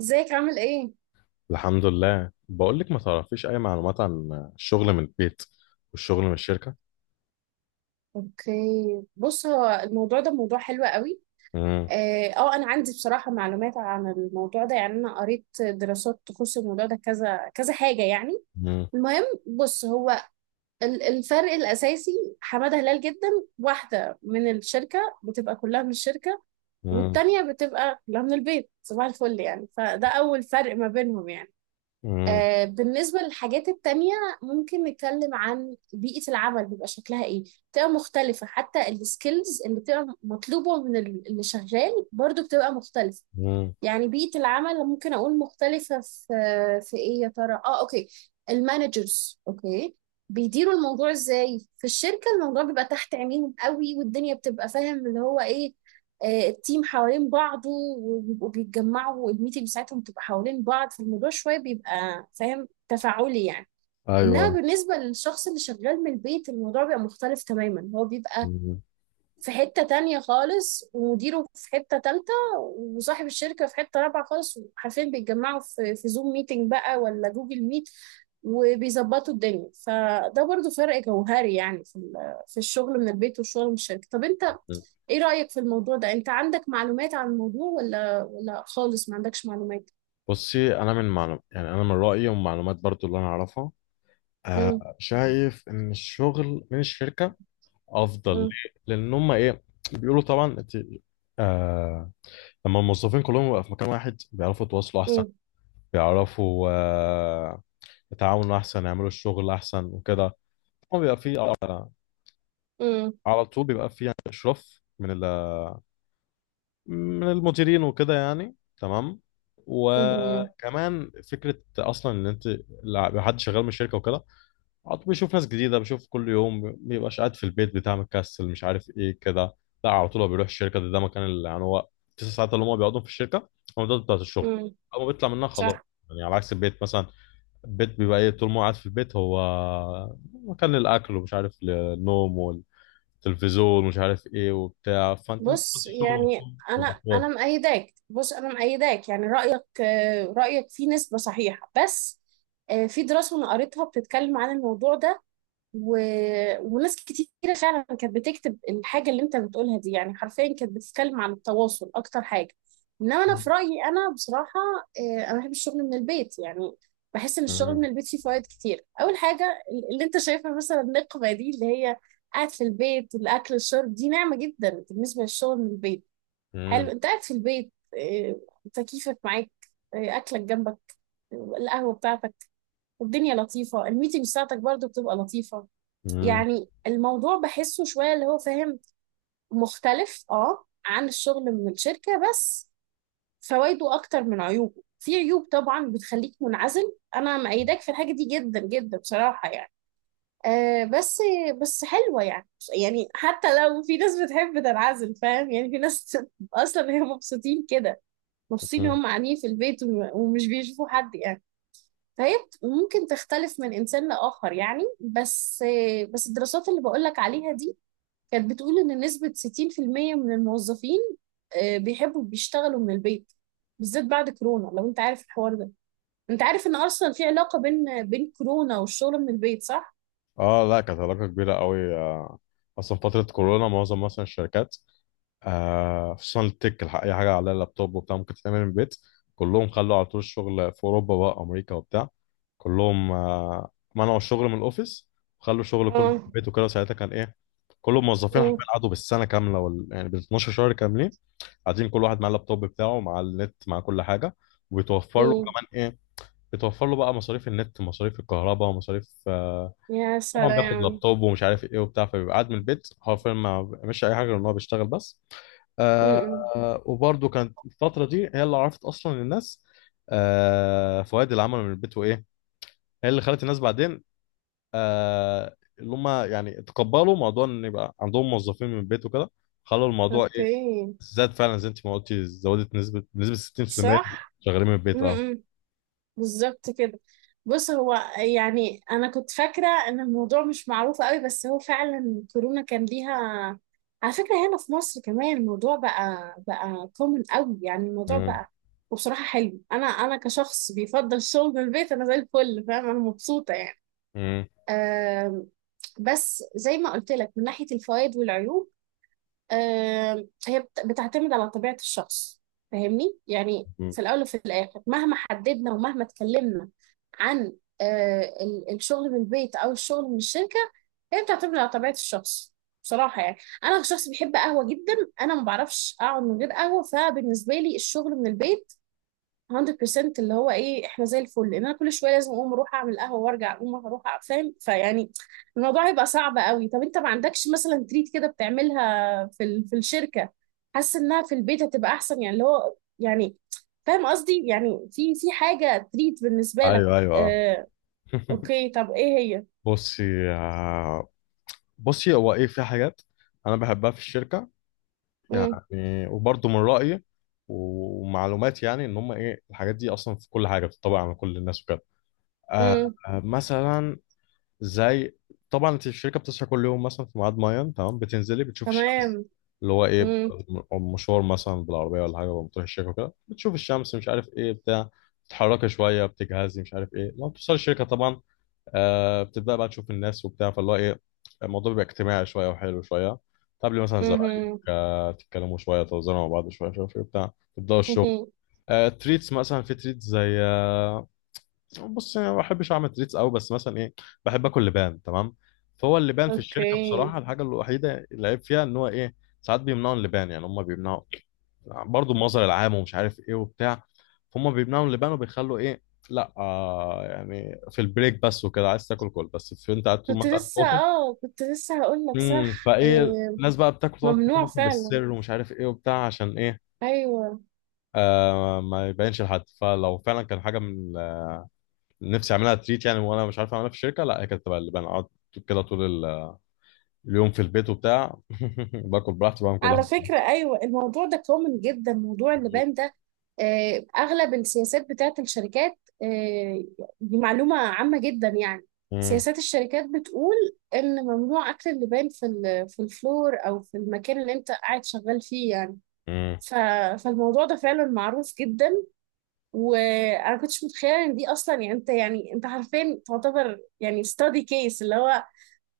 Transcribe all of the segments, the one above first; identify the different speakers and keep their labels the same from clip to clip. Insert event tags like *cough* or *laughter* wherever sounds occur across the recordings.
Speaker 1: ازيك عامل ايه؟
Speaker 2: الحمد لله، بقول لك ما تعرفيش اي معلومات عن الشغل من البيت والشغل من الشركه.
Speaker 1: اوكي. بص، هو الموضوع ده موضوع حلو قوي.
Speaker 2: مم.
Speaker 1: انا عندي بصراحة معلومات عن الموضوع ده، يعني انا قريت دراسات تخص الموضوع ده كذا كذا حاجة يعني.
Speaker 2: مم.
Speaker 1: المهم، بص هو الفرق الاساسي. حمادة هلال جدا. واحدة من الشركة بتبقى كلها من الشركة،
Speaker 2: مم.
Speaker 1: والتانية بتبقى كلها من البيت صباح الفل، يعني فده اول فرق ما بينهم يعني.
Speaker 2: مم.
Speaker 1: بالنسبة للحاجات التانية ممكن نتكلم عن بيئة العمل، بيبقى شكلها ايه؟ بتبقى مختلفة، حتى السكيلز اللي بتبقى مطلوبة من اللي شغال برضو بتبقى مختلفة.
Speaker 2: مم.
Speaker 1: يعني بيئة العمل ممكن أقول مختلفة في إيه يا ترى؟ أوكي. المانجرز أوكي بيديروا الموضوع إزاي؟ في الشركة الموضوع بيبقى تحت عينيهم قوي، والدنيا بتبقى فاهم اللي هو إيه. التيم حوالين بعضه، وبيبقوا بيتجمعوا، والميتنج بتاعتهم بتبقى حوالين بعض، فالموضوع شوية بيبقى فاهم تفاعلي يعني. إنما
Speaker 2: ايوه.
Speaker 1: بالنسبة للشخص اللي شغال من البيت، الموضوع بيبقى مختلف تماما، هو بيبقى
Speaker 2: مم.
Speaker 1: في حتة تانية خالص، ومديره في حتة تالتة، وصاحب الشركة في حتة رابعة خالص، وحرفيا بيتجمعوا في زوم ميتنج بقى ولا جوجل ميت، وبيظبطوا الدنيا. فده برضو فرق جوهري يعني في في الشغل من البيت والشغل من الشركة. طب انت، ايه رأيك في الموضوع ده؟ انت عندك معلومات عن الموضوع ولا خالص ما عندكش معلومات؟
Speaker 2: بصي انا من معلوم، يعني انا من رايي ومعلومات برضو اللي انا اعرفها،
Speaker 1: امم.
Speaker 2: آه شايف ان الشغل من الشركه افضل.
Speaker 1: امم.
Speaker 2: ليه؟ لان هم ايه بيقولوا؟ طبعا انت آه لما الموظفين كلهم يبقوا في مكان واحد بيعرفوا يتواصلوا احسن، بيعرفوا آه يتعاونوا احسن، يعملوا الشغل احسن وكده. طبعاً بيبقى فيه أه
Speaker 1: امم.
Speaker 2: على طول بيبقى في، يعني اشراف من من المديرين وكده يعني. تمام،
Speaker 1: امم.
Speaker 2: وكمان فكره اصلا ان انت لو حد شغال من الشركه وكده، على طول بيشوف ناس جديده، بيشوف كل يوم، ما بيبقاش قاعد في البيت بتاع مكسل مش عارف ايه كده. لا، على طول هو بيروح الشركه. ده مكان اللي يعني هو 9 ساعات اللي هم بيقعدوا في الشركه، هم ده بتاعت الشغل.
Speaker 1: امم.
Speaker 2: اول ما بيطلع منها خلاص،
Speaker 1: صح.
Speaker 2: يعني على عكس البيت مثلا. البيت بيبقى ايه؟ طول ما هو قاعد في البيت، هو مكان للاكل ومش عارف للنوم، تلفزيون مش عارف ايه وبتاع، فانت انت
Speaker 1: بص،
Speaker 2: بتخش الشغل
Speaker 1: يعني
Speaker 2: وتقوم
Speaker 1: انا
Speaker 2: يبقى حوار.
Speaker 1: انا مأيداك. بص، انا مأيداك يعني رأيك، رأيك فيه نسبة صحيحة بس. في دراسة انا قريتها بتتكلم عن الموضوع ده. و... وناس كتيرة فعلا كانت بتكتب الحاجة اللي انت بتقولها دي، يعني حرفيا كانت بتتكلم عن التواصل اكتر حاجة. انما انا في
Speaker 2: مم.
Speaker 1: رأيي، انا بصراحة انا بحب الشغل من البيت يعني. بحس ان الشغل من
Speaker 2: مم.
Speaker 1: البيت فيه فوائد كتير. اول حاجة اللي انت شايفها مثلا النقمة دي، اللي هي قاعد في البيت، الاكل، الشرب، دي نعمة جدا بالنسبة للشغل من البيت. حلو،
Speaker 2: مم.
Speaker 1: انت قاعد في البيت، آه، تكييفك معاك، اكلك جنبك، القهوة بتاعتك، الدنيا لطيفة، الميتنج بتاعتك برضو بتبقى لطيفة.
Speaker 2: مم.
Speaker 1: يعني الموضوع بحسه شوية اللي هو فاهم مختلف عن الشغل من الشركة. بس فوائده أكتر من عيوبه. في عيوب طبعا بتخليك منعزل، أنا مأيداك في الحاجة دي جدا جدا بصراحة يعني. بس بس حلوة يعني. يعني حتى لو في ناس بتحب تنعزل فاهم، يعني في ناس *laughs* أصلا هي مبسوطين كده. مبسوطين
Speaker 2: مم.
Speaker 1: هم قاعدين في البيت ومش بيشوفوا حد يعني. فهي ممكن تختلف من إنسان لآخر يعني. بس، بس الدراسات اللي بقولك عليها دي كانت بتقول إن نسبة 60% من الموظفين بيحبوا بيشتغلوا من البيت، بالذات بعد كورونا. لو أنت عارف الحوار ده، أنت عارف إن أصلا في علاقة بين كورونا والشغل من البيت، صح؟
Speaker 2: اه لا، كانت علاقة كبيرة قوي آه. اصلا فترة كورونا معظم مثلا الشركات آه خصوصا التك اي حاجة على اللابتوب وبتاع ممكن تتعمل من البيت، كلهم خلوا على طول الشغل في اوروبا بقى، امريكا وبتاع، كلهم آه منعوا الشغل من الاوفيس وخلوا الشغل كله في
Speaker 1: اه،
Speaker 2: البيت وكده. ساعتها كان ايه؟ كل الموظفين حرفيا
Speaker 1: اه،
Speaker 2: قعدوا بالسنة كاملة يعني بال 12 شهر كاملين، قاعدين كل واحد مع اللابتوب بتاعه، مع النت، مع كل حاجه، وبيتوفر له
Speaker 1: اه.
Speaker 2: كمان ايه؟ بيتوفر له بقى مصاريف النت، مصاريف الكهرباء، ومصاريف آه،
Speaker 1: يا
Speaker 2: طبعا بياخد
Speaker 1: سلام.
Speaker 2: لابتوب ومش عارف ايه وبتاع، فبيبقى قاعد من البيت حرفيا ما مش اي حاجه غير ان هو بيشتغل بس.
Speaker 1: م- م.
Speaker 2: آه وبرده كانت الفتره دي هي اللي عرفت اصلا الناس آه فوائد العمل من البيت، وايه هي اللي خلت الناس بعدين آه اللي هم يعني تقبلوا موضوع ان يبقى عندهم موظفين من البيت وكده، خلوا الموضوع ايه
Speaker 1: اوكي.
Speaker 2: زاد فعلا زي انت ما قلتي، زودت نسبة بنسبة 60%
Speaker 1: صح.
Speaker 2: شغالين من
Speaker 1: م-
Speaker 2: البيت اه.
Speaker 1: م. بالظبط كده. بص، هو يعني انا كنت فاكره ان الموضوع مش معروف قوي، بس هو فعلا كورونا كان ليها. على فكره هنا في مصر كمان الموضوع بقى كومن قوي، يعني الموضوع
Speaker 2: مم.
Speaker 1: بقى وبصراحه حلو. انا كشخص بيفضل الشغل من البيت، انا زي الفل فاهم، انا مبسوطه يعني.
Speaker 2: مم.
Speaker 1: أم، بس زي ما قلت لك، من ناحيه الفوائد والعيوب، هي بتعتمد على طبيعة الشخص. فاهمني يعني؟
Speaker 2: مم.
Speaker 1: في الأول وفي الآخر، مهما حددنا ومهما اتكلمنا عن الشغل من البيت أو الشغل من الشركة، هي بتعتمد على طبيعة الشخص بصراحة يعني. أنا شخص بيحب قهوة جدا. أنا ما بعرفش أقعد من غير قهوة. فبالنسبة لي الشغل من البيت 100% اللي هو ايه، احنا زي الفل، لان انا كل شويه لازم اقوم اروح اعمل قهوه وارجع، اقوم اروح فاهم. فيعني الموضوع هيبقى صعب قوي. طب انت ما عندكش مثلا تريت كده بتعملها في في الشركه، حاسس انها في البيت هتبقى احسن؟ يعني اللي هو يعني فاهم قصدي، يعني في حاجه تريت بالنسبه لك؟
Speaker 2: ايوه ايوه اه.
Speaker 1: آه.
Speaker 2: *laughs*
Speaker 1: اوكي، طب ايه هي؟
Speaker 2: بصي آه، بصي هو ايه في حاجات انا بحبها في الشركة،
Speaker 1: امم.
Speaker 2: يعني وبرضه من رأيي ومعلوماتي، يعني ان هم ايه؟ الحاجات دي اصلا في كل حاجة بتطبق على كل الناس وكده. آه
Speaker 1: امم.
Speaker 2: آه، مثلا زي، طبعا انت الشركه بتصحى كل يوم مثلا في ميعاد معين تمام، بتنزلي بتشوف الشمس،
Speaker 1: تمام.
Speaker 2: اللي هو ايه
Speaker 1: امم.
Speaker 2: مشوار مثلا بالعربيه ولا حاجه، بتروح الشركه وكده، بتشوف الشمس مش عارف ايه بتاع، بتتحركي شويه، بتجهزي مش عارف ايه، لما بتوصلي الشركه طبعا آه بتبدا بقى تشوف الناس وبتاع، فاللي هو ايه الموضوع بيبقى اجتماعي شويه وحلو شويه، تقابلي مثلا زمايلك
Speaker 1: امم.
Speaker 2: آه، تتكلموا شويه، تهزروا مع بعض شويه مش عارف ايه بتاع، تبداوا الشغل. آه تريتس مثلا، في تريتس زي آه، بص انا ما بحبش اعمل تريتس قوي، بس مثلا ايه بحب اكل لبان تمام. فهو اللبان في الشركه
Speaker 1: اوكي.
Speaker 2: بصراحه الحاجه الوحيده اللي عيب فيها ان هو ايه ساعات بيمنعوا اللبان، يعني هم بيمنعوا برضو المظهر العام ومش عارف ايه وبتاع، فهم بيمنعوا اللبان وبيخلوا ايه، لا آه يعني في البريك بس وكده، عايز تاكل كل بس في انت قاعد طول ما
Speaker 1: كنت
Speaker 2: انت قاعد في
Speaker 1: لسه،
Speaker 2: الاوفيس.
Speaker 1: كنت لسه هقول لك،
Speaker 2: امم،
Speaker 1: صح.
Speaker 2: فايه الناس بقى بتاكل، تقعد تاكل
Speaker 1: ممنوع
Speaker 2: مثلا
Speaker 1: فعلا.
Speaker 2: بالسر ومش عارف ايه وبتاع عشان ايه
Speaker 1: ايوه.
Speaker 2: آه ما يبينش لحد. فلو فعلا كان حاجه من نفسي اعملها تريت يعني وانا مش عارف اعملها في الشركه، لا هي كانت تبقى اللبان. اقعد كده طول اليوم في البيت وبتاع *laughs* باكل براحتي، بعمل كل
Speaker 1: على
Speaker 2: حاجه
Speaker 1: فكره
Speaker 2: براحتي.
Speaker 1: ايوه، الموضوع ده كومن جدا، موضوع اللبان ده. اغلب السياسات بتاعت الشركات، دي معلومه عامه جدا يعني.
Speaker 2: مم.
Speaker 1: سياسات الشركات بتقول ان ممنوع اكل اللبان في في الفلور، او في المكان اللي انت قاعد شغال فيه يعني.
Speaker 2: مم.
Speaker 1: ف- فالموضوع ده فعلا معروف جدا، وانا كنتش متخيله ان دي اصلا. يعني انت حرفيا تعتبر يعني ستادي كيس، اللي هو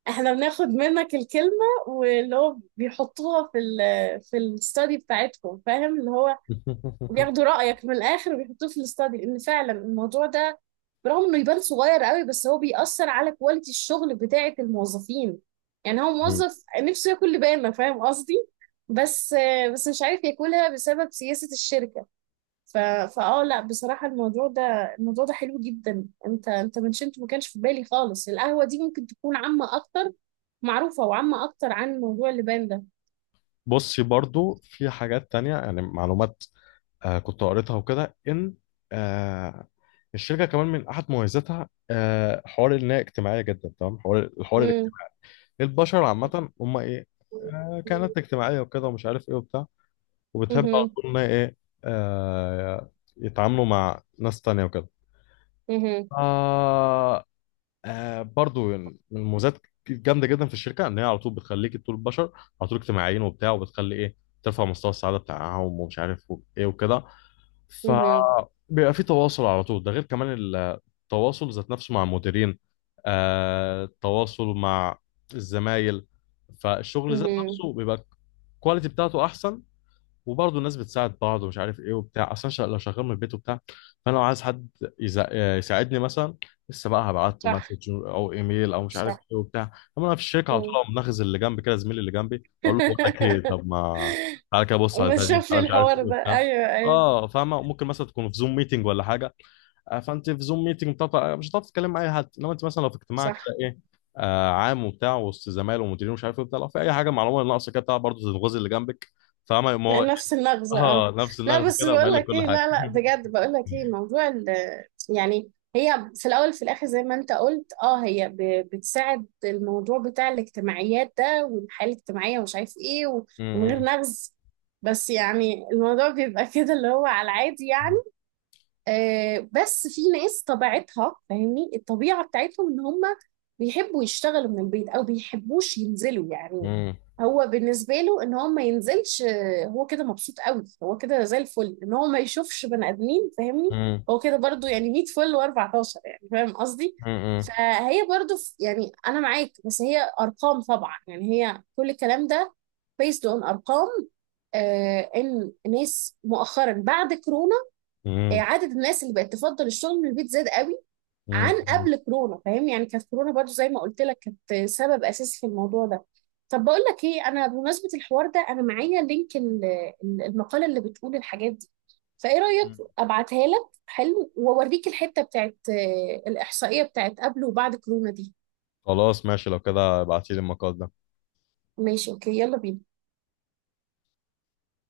Speaker 1: احنا بناخد منك الكلمة، واللي هو بيحطوها في في الستادي بتاعتكم، فاهم اللي هو
Speaker 2: *laughs*
Speaker 1: بياخدوا رأيك من الآخر وبيحطوه في الستادي. لأن فعلا الموضوع ده، برغم انه يبان صغير قوي، بس هو بيأثر على كواليتي الشغل بتاعة الموظفين. يعني هو
Speaker 2: مم.
Speaker 1: موظف نفسه ياكل لبانة، فاهم قصدي؟ بس بس مش عارف ياكلها بسبب سياسة الشركة. ف... فاه لا بصراحة الموضوع ده، الموضوع ده حلو جدا. انت منشنت ما كانش في بالي خالص. القهوة دي ممكن تكون عامة اكتر، معروفة وعامة اكتر عن موضوع اللبان ده.
Speaker 2: بصي برضو في حاجات تانية، يعني معلومات آه كنت قريتها وكده، ان آه الشركه كمان من احد مميزاتها آه حوار ان هي اجتماعيه جدا تمام. الحوار
Speaker 1: امم.
Speaker 2: الاجتماعي، البشر عامه هم ايه آه كانت اجتماعيه وكده ومش عارف ايه وبتاع، وبتحب على
Speaker 1: امم.
Speaker 2: طول إن هي ايه آه يتعاملوا مع ناس تانية وكده.
Speaker 1: امم.
Speaker 2: آه آه برضو من المميزات الجامدة جدا في الشركة ان هي على طول بتخليك طول، البشر على طول اجتماعيين وبتاع، وبتخلي ايه ترفع مستوى السعادة بتاعهم ومش عارف ايه وكده، فبيبقى في تواصل على طول، ده غير كمان التواصل ذات نفسه مع المديرين، آه التواصل مع الزمايل، فالشغل ذات
Speaker 1: امم.
Speaker 2: نفسه بيبقى الكواليتي بتاعته احسن. وبرضه الناس بتساعد بعض ومش عارف ايه وبتاع، اصلا لو شغال من البيت وبتاع، فانا لو عايز حد يساعدني مثلا، لسه بقى هبعت له
Speaker 1: صح.
Speaker 2: مسج او ايميل او مش عارف
Speaker 1: صح.
Speaker 2: ايه وبتاع. اما انا في الشركه على طول
Speaker 1: مم.
Speaker 2: اقوم ناخذ اللي جنبي كده، زميلي اللي جنبي اقول له بقول لك ايه، طب
Speaker 1: *laughs*
Speaker 2: ما تعالى كده بص على
Speaker 1: ما
Speaker 2: البتاع دي،
Speaker 1: شوف لي
Speaker 2: تعالى مش عارف
Speaker 1: الحوار
Speaker 2: ايه
Speaker 1: ده،
Speaker 2: وبتاع.
Speaker 1: ايوه ايوه.
Speaker 2: اه فاهمه، ممكن مثلا تكون في زوم ميتنج ولا حاجه، آه، فانت في زوم ميتنج، مش هتعرف تتكلم مع اي حد. انما انت مثلا لو في اجتماع
Speaker 1: صح.
Speaker 2: كده ايه آه عام وبتاع، وسط زمايل ومديرين ومش عارف ايه وبتاع، لو في اي حاجه معلومه ناقصه كده بتاع، برضه تنغز اللي جنبك، فاهمه.
Speaker 1: نفس النغزة اه.
Speaker 2: اه نفس
Speaker 1: لا
Speaker 2: النغز
Speaker 1: بس
Speaker 2: كده وما
Speaker 1: بقول
Speaker 2: لك
Speaker 1: لك
Speaker 2: كل
Speaker 1: ايه،
Speaker 2: حاجه.
Speaker 1: لا لا
Speaker 2: *laughs*
Speaker 1: بجد، بقول لك ايه موضوع يعني هي في الاول في الاخر زي ما انت قلت، هي بتساعد الموضوع بتاع الاجتماعيات ده والحياة الاجتماعية، ومش عارف ايه. ومن غير
Speaker 2: مم.
Speaker 1: نغز، بس يعني الموضوع بيبقى *laughs* كده اللي هو على العادي يعني. بس في ناس طبيعتها فاهمني، الطبيعة بتاعتهم ان هم بيحبوا يشتغلوا من البيت او بيحبوش ينزلوا يعني.
Speaker 2: مم.
Speaker 1: هو بالنسبة له ان هو ما ينزلش، هو كده مبسوط قوي، هو كده زي الفل ان هو ما يشوفش بني ادمين فاهمني.
Speaker 2: مم.
Speaker 1: هو كده برضو يعني 100 فل و14 يعني فاهم قصدي.
Speaker 2: مم.
Speaker 1: فهي برضو يعني انا معاك، بس هي ارقام طبعا يعني، هي كل الكلام ده based on ارقام. ان ناس مؤخرا بعد كورونا،
Speaker 2: مم.
Speaker 1: عدد الناس اللي بقت تفضل الشغل من البيت زاد قوي
Speaker 2: مم.
Speaker 1: عن قبل كورونا، فاهم يعني؟ كانت كورونا برضو زي ما قلت لك، كانت سبب اساسي في الموضوع ده. طب بقول لك ايه، انا بمناسبه الحوار ده انا معايا لينك المقاله اللي بتقول الحاجات دي. فايه رايك؟ ابعتها لك، حلو واوريك الحته بتاعت الاحصائيه بتاعت قبل وبعد كورونا دي.
Speaker 2: خلاص ماشي، لو كده ابعتيلي المقال ده.
Speaker 1: ماشي اوكي، يلا بينا.